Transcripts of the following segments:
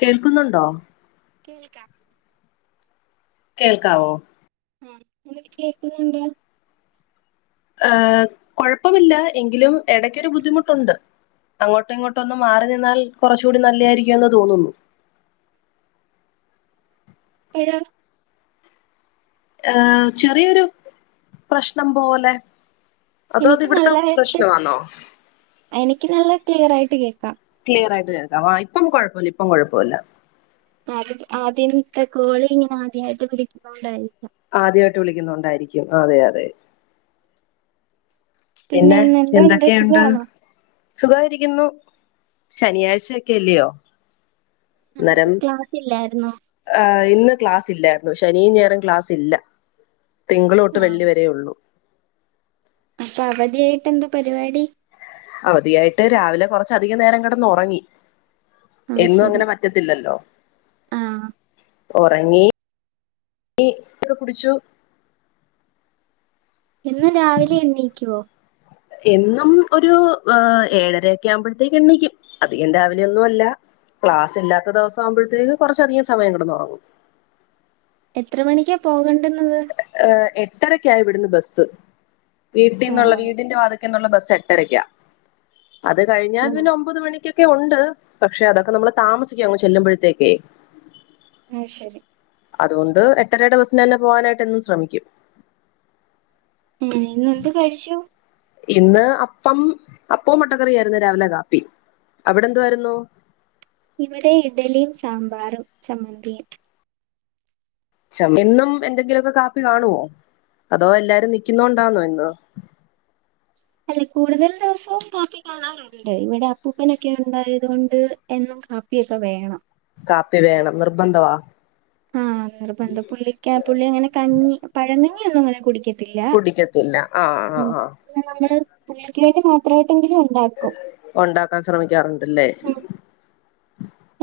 കേൾക്കുന്നുണ്ടോ കേൾക്കാം കേൾക്കാവോ ആ കേക്കുന്നുണ്ട് ആ കൊഴപ്പമില്ല എങ്കിലും എടക്കൊരു ബുദ്ധിമുട്ടൊണ്ട് അങ്ങോട്ടും ഇങ്ങോട്ടും ഒന്ന് മാറി നിന്നാൽ കുറച്ചുകൂടി നല്ലയിരിക്കും ന്ന് തോന്നുന്നു എപ്പഴോ ഏയ് ചെറിയൊരു പ്രശ്നം പോലെ അതോ അത് എനിക്ക് ഇവിടുത്തെ നല്ലതായിട്ട് പ്രശ്നമാണോ എനിക്ക് നല്ല ക്ലിയർ ആയിട്ട് കേക്കാം ക്ലിയർ ആയിട്ട് കേക്ക വാ ഇപ്പ കുഴപ്പല്ല ഇപ്പം കുഴപ്പല്ല ആദ്യ ആദ്യത്തെ കോളി ഇങ്ങനെ ആദ്യയിട്ട് പിടിക്കുന്ന കൊണ്ടായിരിക്കാം ആദ്യമായിട്ട് വിളിക്കുന്നണ്ടായിരിക്കും അതെ അതെ പിന്നെ ഇന്ന് എന്തോണ്ട് എന്തൊക്കെയുണ്ട് സുഖാണോ സുഖയിരിക്കുന്നു ശനിയാഴ്ചൊക്കെ അല്ലയോ അല്ലേ ഇപ്പം ക്ലാസ ഇല്ലായിരുന്നോ ആഹ് ഇന്ന് ക്ലാസ് ഇല്ലായിരുന്നു ശനിയുംഞായറും ക്ലാസ് ഇല്ല തിങ്കളോട്ട് ആഹ് വെള്ളിവരേ ഉള്ളൂ അപ്പൊ അവധിയായിട്ട് എന്തോ പരിപാടി അവധിയായിട്ട് രാവിലെ കുറച്ച അധികം നേരം കിടന്ന് ഉറങ്ങി അത് എന്നും ശരി അങ്ങനെ പ റ്റത്തില്ലല്ലോ ആഹ് ഉറങ്ങിങ്ങ ഒക്കെ കുടിച്ചു എന്നും രാവിലെ എണ്ണീക്കുവോ എന്നും ഒരു ഏഹ് ഏഴരയക്കെ ആവുമ്പോഴത്തേക്ക് എണ്ണക്കും അധികം രാവിലെയ ഒന്നുമ അല്ല ക്ലാസ് ഇല്ലാത്ത ദിവസം ആവുമ്പോഴത്തേക്ക് കുറച്ച അധികം സമയം കെടന്നൊറങ്ങും എത്ര മണിക്കാ പോകണ്ടന്നത് ഏഹ് എട്ടരക്കായി ഇവിടന്ന് ബസ്സ് വീട്ടിൽന്നുള്ള ആഹ് വീടിന്റെ വാത ക്കെന്നുള്ള ബസ്സ് എട്ടരായ്ക്ക അത് കഴിഞ്ഞാൽ ഓഹ് പിന്നെ ഒമ്പത് മണിക്ക് ക്കെ ഉണ്ട് പക്ഷെ അതൊക്കെ നമ്മൾ താമസിക്കു അങ്ങ് ചെല്ലുമ്പോഴത്തേക്കേ ആ ശരി അതുകൊണ്ട് എട്ടരയുടെ ബസ്സിന് തന്നെ പോവാനായിട്ട് എന്നും ശ്രമിക്കും ഉം ഇന്നെന്ത് കഴിച്ചു ഇന്ന് അപ്പം അപ്പവും മുട്ടക്കറിയ ആയിരുന്നു രാവിലെ കാപ്പി അവിടെ എന്തുവായിരുന്നു ഇവിടെ ഇഡ്ഡലിയും സാമ്പാറും ചമ്മന്തിയും ചം എന്നും എന്തെങ്കിലുമൊക്കെ കാപ്പി കാണുവോ അതോ എല്ലാരും നിക്കുന്നണ്ടാന്നോ ഇന്ന് അല്ല കൂടുതൽ ദിവസവും കപ്പി കാണാറുണ്ട് ണ്ട് ഇവിടെ അപ്പൂപ്പനൊക്കെ ഉണ്ടായത് കൊണ്ട് എന്നും കാപ്പിയൊക്കെ വേണം കാപ്പി വേണം നിർബന്ധവാ ആഹ് നിർബന്ധ പുള്ളിക്ക പുള്ളി അങ്ങനെ കഞ്ഞി പഴങ്ങഞ്ഞി ഒന്നും ഇങ്ങനെ കുടിക്കതില്ല കുടിക്കത്തില്ല ആഹ് ല്ല ആഹ് ആഹ് പിന്ന നമ്മള് പുള്ളിക്ക് വേണ്ടി മാത്രട്ടങ്കിലും ഉണ്ടാക്കാൻ ശ്രമിക്കാറുണ്ടല്ലേ ഉം.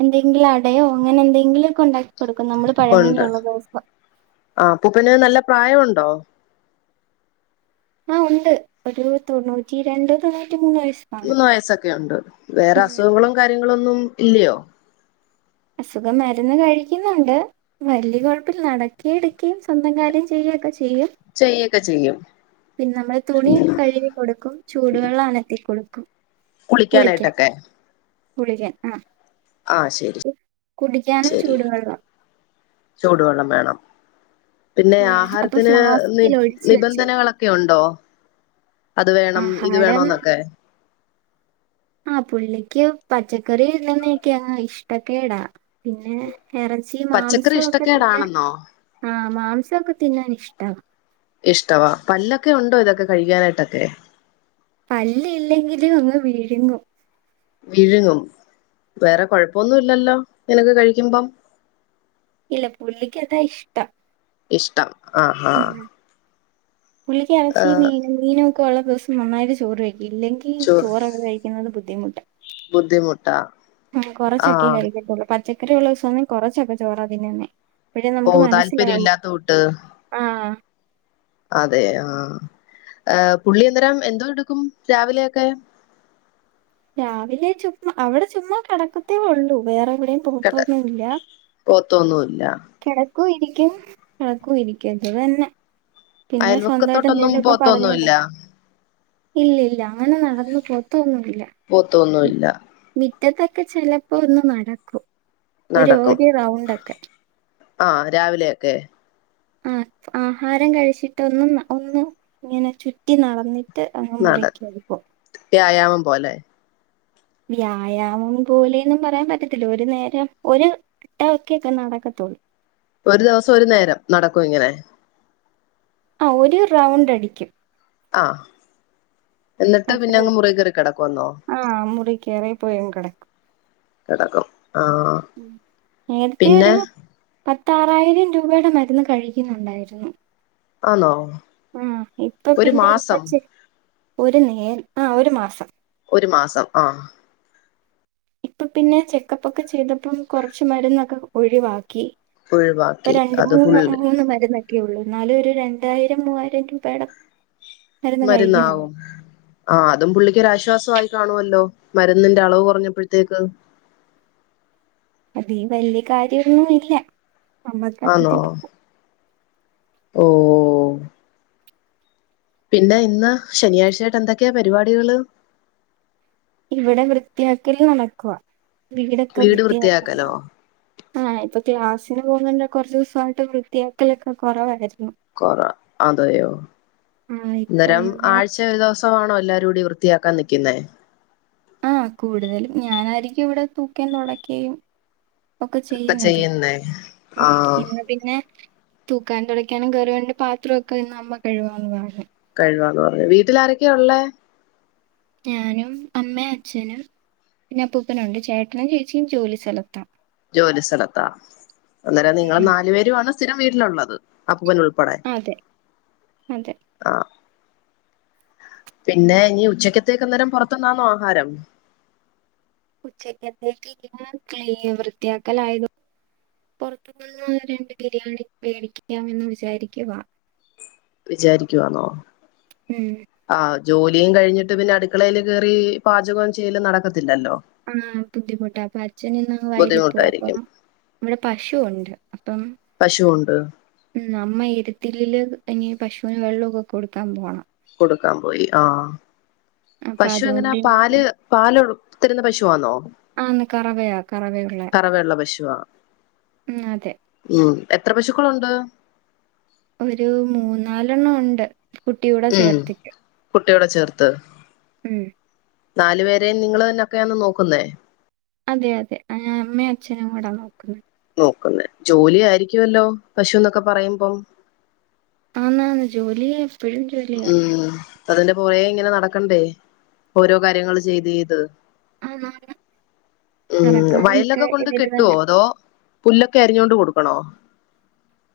എന്തെങ്കിലും അടയോ അങ്ങനെ എന്തെങ്കിലുംക്ക ഉണ്ടാക്ക കൊടുക്കും നമ്മള് ഉണ്ട് പഴങ്ങഞ്ഞിയുള്ള ദിവസം ആഹ് അപ്പൂപ്പന് നല്ല പ്രായം ഉണ്ടോ ആഹ് ഉണ്ട് ഒരു തൊണ്ണൂറ്റി രണ്ട് തൊണ്ണൂറ്റി മൂന്ന് വയസ്സ് തൊണ്ണൂറ്റിമൂന്ന് വയസ്സൊക്കെ ഉണ്ട് വേറെ അസുഖങ്ങളും കാര്യങ്ങളും ഒന്നും ഇല്ലയോ അസുഖം മരുന്ന് കഴിക്കുന്നുണ്ട് വലിയ കൊഴപ്പല്ല നടക്കുവേം എടുക്കയും സ്വന്തം കാര്യം ചെയ്യുകൊക്കെ ചെയ്യും ചെയ്യൊക്കെ ചെയ്യും പിന്നെ നമ്മള് തുണി കഴുകി കൊടുക്കും ചൂടുവെള്ളം അനത്തി കൊടുക്കും കുളിക്കാൻ കുളിക്കാനായിട്ടൊക്കെ കുളിക്കാൻ ആഹ് ആഹ് ശരി കുടിക്കാനും ശരി ചൂടുവെള്ളം ചൂടുവെള്ളം വേണം പിന്നെ ഉം അപ്പൊ ആഹാരത്തിന് നി ഫ്ലാസ്കിൽ ഒഴിച്ച് വെച്ചേക്കും നിബന്ധനകളൊ ക്ക്യോ ഒണ്ടോ അത് വേണം ഇത് ആഹാരം വേണോന്നൊക്കെ ആഹ് പുള്ളിക്ക് പച്ചക്കറി ഇടുന്നെയൊക്കെയാ ഇഷ്ടക്കേടാ ഏഹ് എറച്ചി പച്ചക്കറി മാംസമൊക്കെ തിന്നാൻ ഇഷ്ടക്കേടാണെന്നോ ആഹ് മാംസമൊക്കെ തിന്നാൻ ഇഷ്ടമാ ഇഷ്ടവാ പല്ലൊക്കെ ഉണ്ടോ ഇതൊക്കെ കഴിക്കാനായിട്ടൊക്കെ പല്ല് ഇല്ലെങ്കിലും അങ്ങ് വീഴുങ്ങും വിഴുങ്ങും വേറെ കൊഴപ്പൊന്നും ഇല്ലല്ലോ ഇങ്ങനൊക്കെ കഴിക്കുമ്പം ഇല്ല പുള്ളിക്ക് അതാ ഇഷ്ടം ഇഷ്ടം ആഹ് ഉം ആഹ് പുള്ളിക്ക് ഇറച്ചിയും ഏഹ് മീനും മീനുമൊക്കെ ഉള്ള ദിവസം നന്നായിട്ട് ചോറ് കഴിക്കും ഇല്ലെങ്കി ചു ചോറ് അങ്ങ് ക്കുന്നത് ബുദ്ധിമുട്ട് ബുദ്ധിമുട്ടാ ഉം കൊറച്ചൊക്കെ ആഹ് കഴിക്കത്തുള്ളൂ പച്ചക്കറി ഉള്ള ദിവസം ഒന്നും കൊറച്ചൊക്കെ ചോറ തിന്നുന്നെ അപ്പഴെ ഓ നമുക്ക് താല്പര്യം മനസ്സിലാവും ഇല്ലാത്ത കൂട്ട് ആഹ് അതെ ആഹ് എഹ് പുള്ളി അന്നേരം എന്തോ എടുക്കും രാവിലെയൊക്കെ രാവിലെ ചുമ്മാ അവിടെ ചുമ്മാ കെടക്കത്തേ ഉള്ളൂ വേറെ എവിടെയും പോകത്തൊന്നുല്ല പോകത്തൊന്നുല്ല കിടക്കും ഇരിക്കും കിടക്കും ഇരിക്കും ഇത് തന്നെ പിന്നെ സ്വന്തയിട്ട് അയൽവക്കത്തോട്ടൊന്നും എന്തെലും ഒക്കെ പറഞ്ഞോണ്ടേ പോത്തൊന്നുല്ല ഇല്ല ഇല്ല അങ്ങനെ നടന്ന് പോകത്തൊന്നുല്ല പോകത്തൊന്നുല്ല മുറ്റത്തൊക്കെ ചെലപ്പോ ഒന്ന് നടക്കും ഒരു നടക്കും ഒര് റൗണ്ടൊക്കെ ആഹ് രാവിലെയൊക്കെ ആഹ് ആഹാരം കഴിച്ചിട്ടൊന്നും ഒന്ന് ഇങ്ങനെ ചുറ്റി നടന്നി ചെപ്പ അങ്ങ് നട മുറിയിൽ കയറിപോ വ്യായാമം പോലെ വ്യായാമം പോലെയെന്നും പറയാൻ പറ്റത്തില്ല ഒരു നേരം ഒരു ഏഹ് ഒക്കെ ഒക്കെ നടക്കത്തോള്ളു ഒരു ദിവസം ഒരു നേരം നടക്കും ഇങ്ങനെ ആഹ് ഒരു റൗണ്ട് അടിക്കും ആഹ് എന്നിട്ട് പിന്നെ അത്രേ അങ്ങ് ഉള്ളൂ മുറി കേറി കിടക്കുമെന്നോ ആ മുറി കയറി പോയി അങ്ങ് കിടക്കും കിടക്കും ആഹ് ഉം. നേരത്തെ പിന്നെ ഒരു പത്താറായിരം രൂപയുടെ മരുന്ന് കഴിക്കുന്നുണ്ടായിരുന്നു ആന്നോ ആഹ് ഇപ്പം ഒരു പിന്നെ ഇപ്പം മാസം ചി ഒരു നേര് ആഹ് ഒരു മാസം ഒരു മാസം ആഹ് ഇപ്പൊ പിന്നെ ചെക്കപ്പ് ഒക്കെ ചെയ്തപ്പം കുറച്ച് മരുന്നൊക്കെ ഒഴിവാക്കി ഒഴിവാക്കി ഇപ്പം രണ്ട് അത് മൂന്ന് ഫുള്ള് മൂന്ന് മരുന്നൊക്കെയുള്ളൂ എന്നാലും ഒരു രണ്ടായിരം മൂവായിരം രൂപയുടെ മരുന്ന് കഴിക്കുന്നുണ്ട് മരുന്നാവും. ആഹ് അതും പുള്ളിക്കൊരാശ്വാസായി കാണുവല്ലോ മരുന്നിന്റെ അളവ് കൊറഞ്ഞപ്പഴ്ത്തേക്ക്. അതീ വല്യ കാര്യൊന്നുല്ല. ആന്നോ ഓഹ്. പിന്നെ ഇന്ന് ശനിയാഴ്ചയായിട്ട് എന്തക്കെയാ പരിപാടികള്. ഇവിടെ വൃത്തിയാക്കൽ നടക്കുവ വീടൊക്കെ വീട് വൃത്തിയാക്കലോ വൃത്തിയാക്കണം. ആഹ് ഇപ്പൊ ക്ലാസ്സിന് പോകുന്നോണ്ട്‌ കൊറചൂസായിട്ട് വൃത്തിയാക്കലൊക്കെ കൊറവായിരുന്നു. കൊറ അതയോ ആഹ് ഇപ്പൊ അന്നേരം ഇന്ന് ആഴ്ച് ചെൽ ഒരു ദിവസമാണോ എല്ലാരൂടി വൃത്തിയാക്കാൻ നിക്കിന്നെ. ആഹ് കൂടുതലും ഞാനായിരിക്കും ഇവിടെ തൂക്കേം തൊടക്കേം. ഒക്കെ ചെയ്യുന്നത് ഉം ആഹ് ഇന്ന്. പിന്നെ തൂക്കാൻ തൊടക്കാനും കേറ്യോണ്ട് പാത്രൊക്കെ ഇന്ന് അമ്മ കഴവാന്ന് പറഞ്. കഴ്‌വാന്ന് പറഞ്ഞു വീട്ടിലാരൊക്കെയ്ള്ളേ.? ഞാനും അമ്മേം അച്ഛനും. പിന്നെ അപ്പൂപ്പനുണ്ട് ചേട്ടനും ചേച്ചിം ജോലിസ്ഥലത്താ. ജോലി സ്ഥലത്താ അന്നേരം നിങ്ങള് ഉം നാല് പേരുമാണ് സ്ഥിരം വീട്ടിലുള്ളത് അപ്പൂപ്പൻ ഉൾപ്പെടെ. അതെ അതെ. ആഹ് പിന്നെ ഇനി ഉച്ചക്കത്തേക്ക് അന്നേരം പുറത്തുന്നാന്നോ ആഹാരം?. ഉച്ചക്കത്തെക്കി ക്ലി വൃത്തിയാക്കലായതേ പൊറത്ത്നിന്ന് രണ്ട് ബിരിയാണി മേടിക്കാമെന്ന് വിചാരിക്കുവാ. വിചാരിക്കുവാന്നോ.? ഉം ആഹ് ജോലിയും കഴിഞ്ഞിട്ട് പിന്നെ അടുക്കളേൽ കെറി പാചകം ചെയ്യലും നടക്കത്തില്ലല്ലോ.? ആഹ് ബുദ്ധിമുട്ടാ അപ്പൊ അച്ഛനിന്ന് വയലിപോവും അപ്പൊം ബുദ്ധിമുട്ടായിരിക്കും ഇവിടെ പശുവുണ്ട് അപ്പം പശുവുണ്ട്. ഉം അമ്മ എരുത്തിലില് ഇനി പശുവിന് വെള്ളൊക്കെ കൊടുക്കാൻപോണം. കൊടുക്കാൻ പോയി ആഹ് അപ്പൊ പശു എങ്ങന അതുകൊണ്ട് പാല്. ഇനിയിപ്പം പാല് തരുന്ന പശുവാന്നോ? ആന്ന് കറവയാ കറവയുള്ള കറവയുള്ള പശുവാ ഉം അതെ. ഉം എത്ര പശുക്കളുണ്ട്? ഒരു മൂന്നാലെണ്ണൊണ്ട് കുട്ടിയൂടെ ഉം ചേർത്തിട്ട്. കുട്ടിയോടെ ചേർത്ത്. ഉം. നാല് പേരേം നിങ്ങള്ന്നൊക്കെയാണ് നോക്ക്ന്നേ? അതെ അതെ അഹ് അമ്മേ അച്ഛനും കൂടാനോക്കുന്നെ. നോക്കുന്നെ ജോലിയായിരിക്കുവല്ലോ? പശുന്നൊക്കെ പറയുമ്പം. ആന്നാന്ന് ജോലിയ എപ്പഴും ജോലിയ. ഉം അതിന്റെ പോറേ ഇങ്ങനെ നടക്കണ്ടേ ഓരോ കാര്യങ്ങള് ചെയ്ത് ചെയ്ത്. ആന്നാന്ന് ഉം കറക്കാനും ഒക്കെ വയലൊക്കെകൊണ്ട് ഇവര് തന്നെ കെട്ടുവോ അതോ.? പുല്ലൊക്കെ അരിഞ്ഞോണ്ട് കൊടുക്കണോ?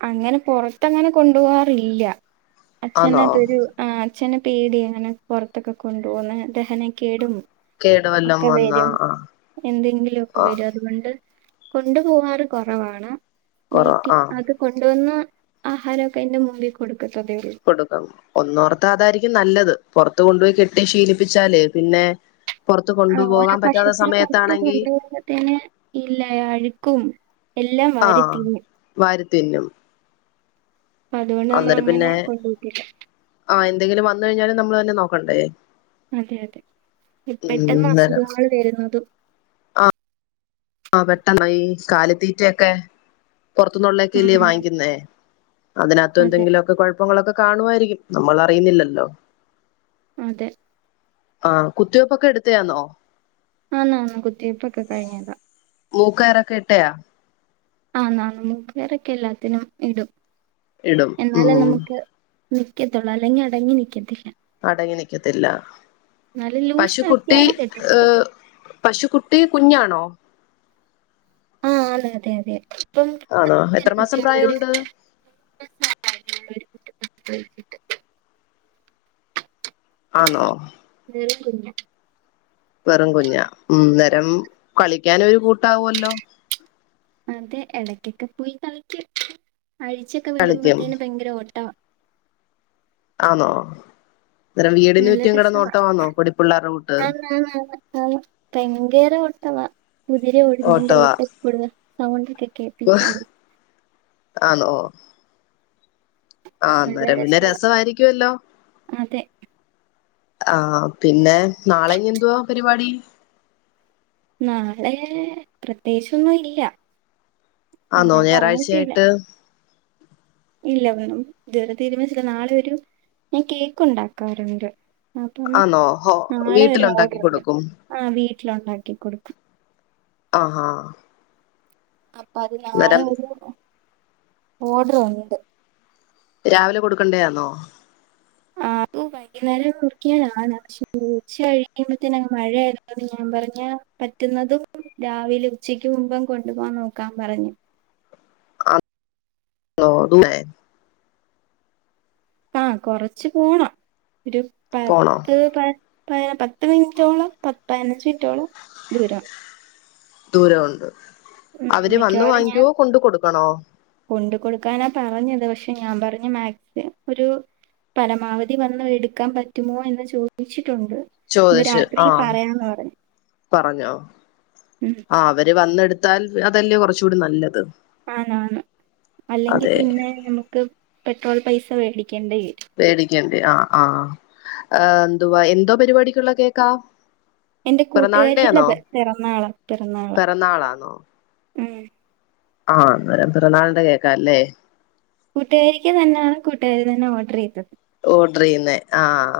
അങ്ങനെ പൊറത്തങ്ങനെ കൊണ്ടു പോവാറില്ല അച്ഛന് ആന്നോ അതൊരു ആഹ് അച്ഛന്പേടിയാങ്ങനെ പൊറത്തൊക്കെ കൊണ്ടുപോവുന്നെ ദഹനകേടും. കേട് വല്ലം വന്നാ ഒക്കെവരും ആ എന്തെങ്കിലൊക്കെ ആ വരും അതുകൊണ്ട് കൊണ്ടു പോവാറ് കൊറവാണ് കൊറ വീട്ടി ആ ത് കൊണ്ടുവന്ന ആഹാരൊക്കെ അതിന്റെ മുമ്പിൽ കൊടുക്കത്തതേള്ളൂ. കൊടുക്കും ഒന്നോർത്താ അതായിരിക്കും നല്ലത് പൊറത്ത് കൊണ്ടുപോയി കെട്ടി ശീലിപ്പിച്ചാല് പിന്നെ പുറത്ത് ആ ഓരോ കൊണ്ടുപോകാൻ പറ്റാത്ത പശുക്കള് പൊറത്ത് സമയത്താണെങ്കി കൊണ്ട്പോവുമ്പോതന്നെ ഇല്ലേ അഴ്ക്കും. എല്ലാം ആ വാരീത്തിന്നും. വാരി തിന്നും അതോണ്ട് നമ്മളങ്ങനെ കൊണ്ടുപോവത്തില്ല. ആഹ് എന്തെങ്കിലും വന്നു കഴിഞ്ഞാലും നമ്മള്തന്നേ നോക്കണ്ടേ? അതെ അതെ ഉം പെട്ടെന്ന് അന്നേരം അസുഖങ്ങള് വരുന്നതും. ആ പെട്ടന്നാ ഈ കാലിത്തീറ്റയൊക്കെ പൊറത്തുന്നുള്ളയ്ക്കല്ലേ ആന്നാന്ന് വാങ്ങിക്കുന്നേ? അതിനകത്തും അതെ എന്തെങ്കിലൊക്കെ കൊഴപ്പങ്ങളൊക്കെ കാണുവായിരിക്കും നമ്മള് അറിയുന്നില്ലല്ലോ? അതെ ആഹ് കുത്തിവെപ്പൊക്കെ എടുത്തെയാന്നോ? ആന്ന് ആന്ന് കുത്തിവെപൊക്കെ കഴിഞ്ഞതാ. മൂക്കയറൊക്കെ ഇട്ടയാ? ആന്ന് ആന്ന് മ്മുക്കയറൊക്കെ എല്ലാത്തിനും ഇടും ഇടും എന്നാലെ ഉം നമുക്ക് നിക്കത്തൊള്ളൂ അല്ലെങ്കിൽ അടങ്ങി നക്കത്തില്ല. അടങ്ങി നിക്കത്തില്ല നല്ല പശുക്കുട്ടി ലൂസാക്കിയാണ് കെട്ടുന്നത് ഏവ് പശുക്കുട്ടി കുഞ്ഞാണോ? ആഹ് ആന്ന് അതെ അതെ അതെ ഇപ്പം ആണോ എത്ര മാസം പ്രായമുണ്ട് [unintelligible] [unintelligible] ആന്നോ നറകുഞ്ഞ വെറും കുഞ്ഞ ഉം നേരം കളിക്കാനൊരു കൂട്ടാവുല്ലോ അതെ ഇടയ്ക്കൊക്കെ പോയി കളക്കും അഴിച്ചൊക്കെ കളിക്കും വിടുമ്പത്തീനും ഭയങ്കര ഓട്ടാ ആണോ അന്നേരം നല്ല വീടിനുറ്റും രസവാ കെടനോട്ടമാന്നോ പൊടിപ്പിള്ളേരു കൂട്ട് ആന്ന് ആന്ന് ആന്ന് ഭയങ്കര ഓട്ടവാ കുതിര ഓടുന്നേന്റെ ഓട്ടവാ കൂട്ട് സൗണ്ടൊക്കെ കേപ്പിച്ചാ ആന്നൊ ആ നല്ല അന്നേരം പിന്നെ രസവാ രസവായിരിക്കല്ലോ അതെ ആഹ പിന്നെ നാളെ ഇനി എന്തുവാ പരിപാടി നാളെ പ്രത്യേകിച്ചൊന്നും ഇല്ല ആന്നോ അങ്ങനെ പറഞ്ഞിട്ടില്ല ഞായറാഴ്ചയായിട്ട് ഇല്ല വെറും ഇതുവറെ തീരുമാനിച്ചില്ല നാളെ ഒരു ഞാൻ കേക്ക് ഉണ്ടാക്കാറുണ്ട് അപ്പം ആന്നോ ഹോ നാളെ ഒരു വീട്ടിലുണ്ടാക്കി ഓർഡറിണ്ട് കൊടുക്കും ആ വീട്ടിലുണ്ടാക്കി കൊടുക്കും ആഹാ അപ്പൊ അത് നളെ അന്നേരം ഒരു ഓഡർ ഉണ്ട്. രാവിലെ കൊടുക്കണ്ടേയാന്നോ? ആ അത് [inaudible] വൈകുന്നേരം മുറിക്കിയാനാണ് പക്ഷെ ഉച്ച കഴിയുമ്പോത്തിന മഴയതന്ന് ഞാൻ പറഞ്ഞ പറ്റുന്നതും രാവിലെ ഉച്ചക്ക് മുമ്പും കൊണ്ടുപോകൻ നോക്കാൻ പറഞ്ഞു. ഓ അന്നെ ആ കുറച്ച് പോണം ഒരു പോണോ പത്ത് പ പതിന പത്ത് മിനിറ്റോളം പ പതിനഞ്ച് മിനിറ്റോളം ദൂരം ദൂരം ഉണ്ട് ഉം അവര് വന്ന് മിക്കവാറും ഞാൻ വാങ്ങിക്കുവോ കൊണ്ട് കൊടുക്കണോ? കൊണ്ട് കൊടുക്കാനാ പറഞ്ഞത് പക്ഷെ ഞാൻ പറഞ്ഞ് മാക്സിം ഒരു പരമാവധി വന്ന് എടുക്കാൻ പറ്റുമോ എന്ന് ചോദിച്ചിട്ടുണ്ട്. ഇന്ന് ചോദിച്ചു രാത്രി ആഹ പറയാന്ന് പറഞ്ഞു പറഞ്ഞോ ഉം ആ അവര് വന്നെടുത്ത് ത്താൽ അതല്ലേ കുറച്ചൂടി നല്ലത് ആന്ന് ആന്ന് അല്ലെങ്കിൽ അതെ പിന്നെ നമുക്ക് പെട്രോൾ പൈസ മേടിക്കേണ്ട വരും. വേടിക്കിണ്ട് ആ ആ എന്തുവാ എന്തോ പരിപാടിക്കുള്ള കേക്കാ എന്റെ കൂട്ടുകാരിടെ പിറന്നാളിന്റെയാന്നോ പിറന്നാള പിറന്നാള പിറന്നാള പിറന്നാളാന്നോ ഉം ആഹ് ന്നേരം പിറന്നാൾടെ കേൾക്കാല്ലേ കൂട്ടുകാരിക്ക് തന്നെയാണ് കൂട്ടുകാരി തന്നെ ഓർഡർ ചെയ്തത് ഓർഡർ ചെയ്യുന്നേആഹ്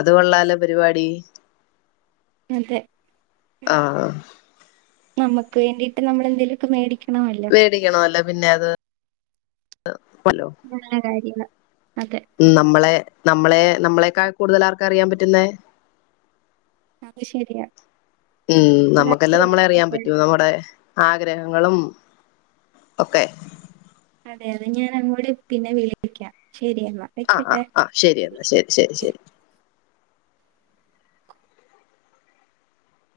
അത് കൊള്ളാലോ പരിപാടി അതെ ആഹ് നമുക്ക് വേണ്ടിയിട്ട് നമ്മള് എന്തെങ്കിലുമൊക്കെ മേടിക്കണമല്ലോ മേടിക്കണമല്ലോ പിന്നെ അത് ലോ നല്ല കാര്യാണ് അതെ ഉം നമ്മളെ നമ്മളെ നമ്മളേക്കാൾ കൂടുതൽ ആർക്കാ അറിയാൻ പറ്റുന്നേ അത് ശരിയാ ഉം എന്നാ നമുക്കെന്നെ നമ്മളെ അറിയാൻ ശരി. പറ്റൂ നമ്മുടെ ആഗ്രഹങ്ങളും ഒക്കെ അതെ അതെ ഞാൻ അങ്ങോട് പിന്നെ വിളിപ്പിക്കാം ശെരിയെന്നാ അ അ അ ശരി എന്നാ ശരി ശരി ശരി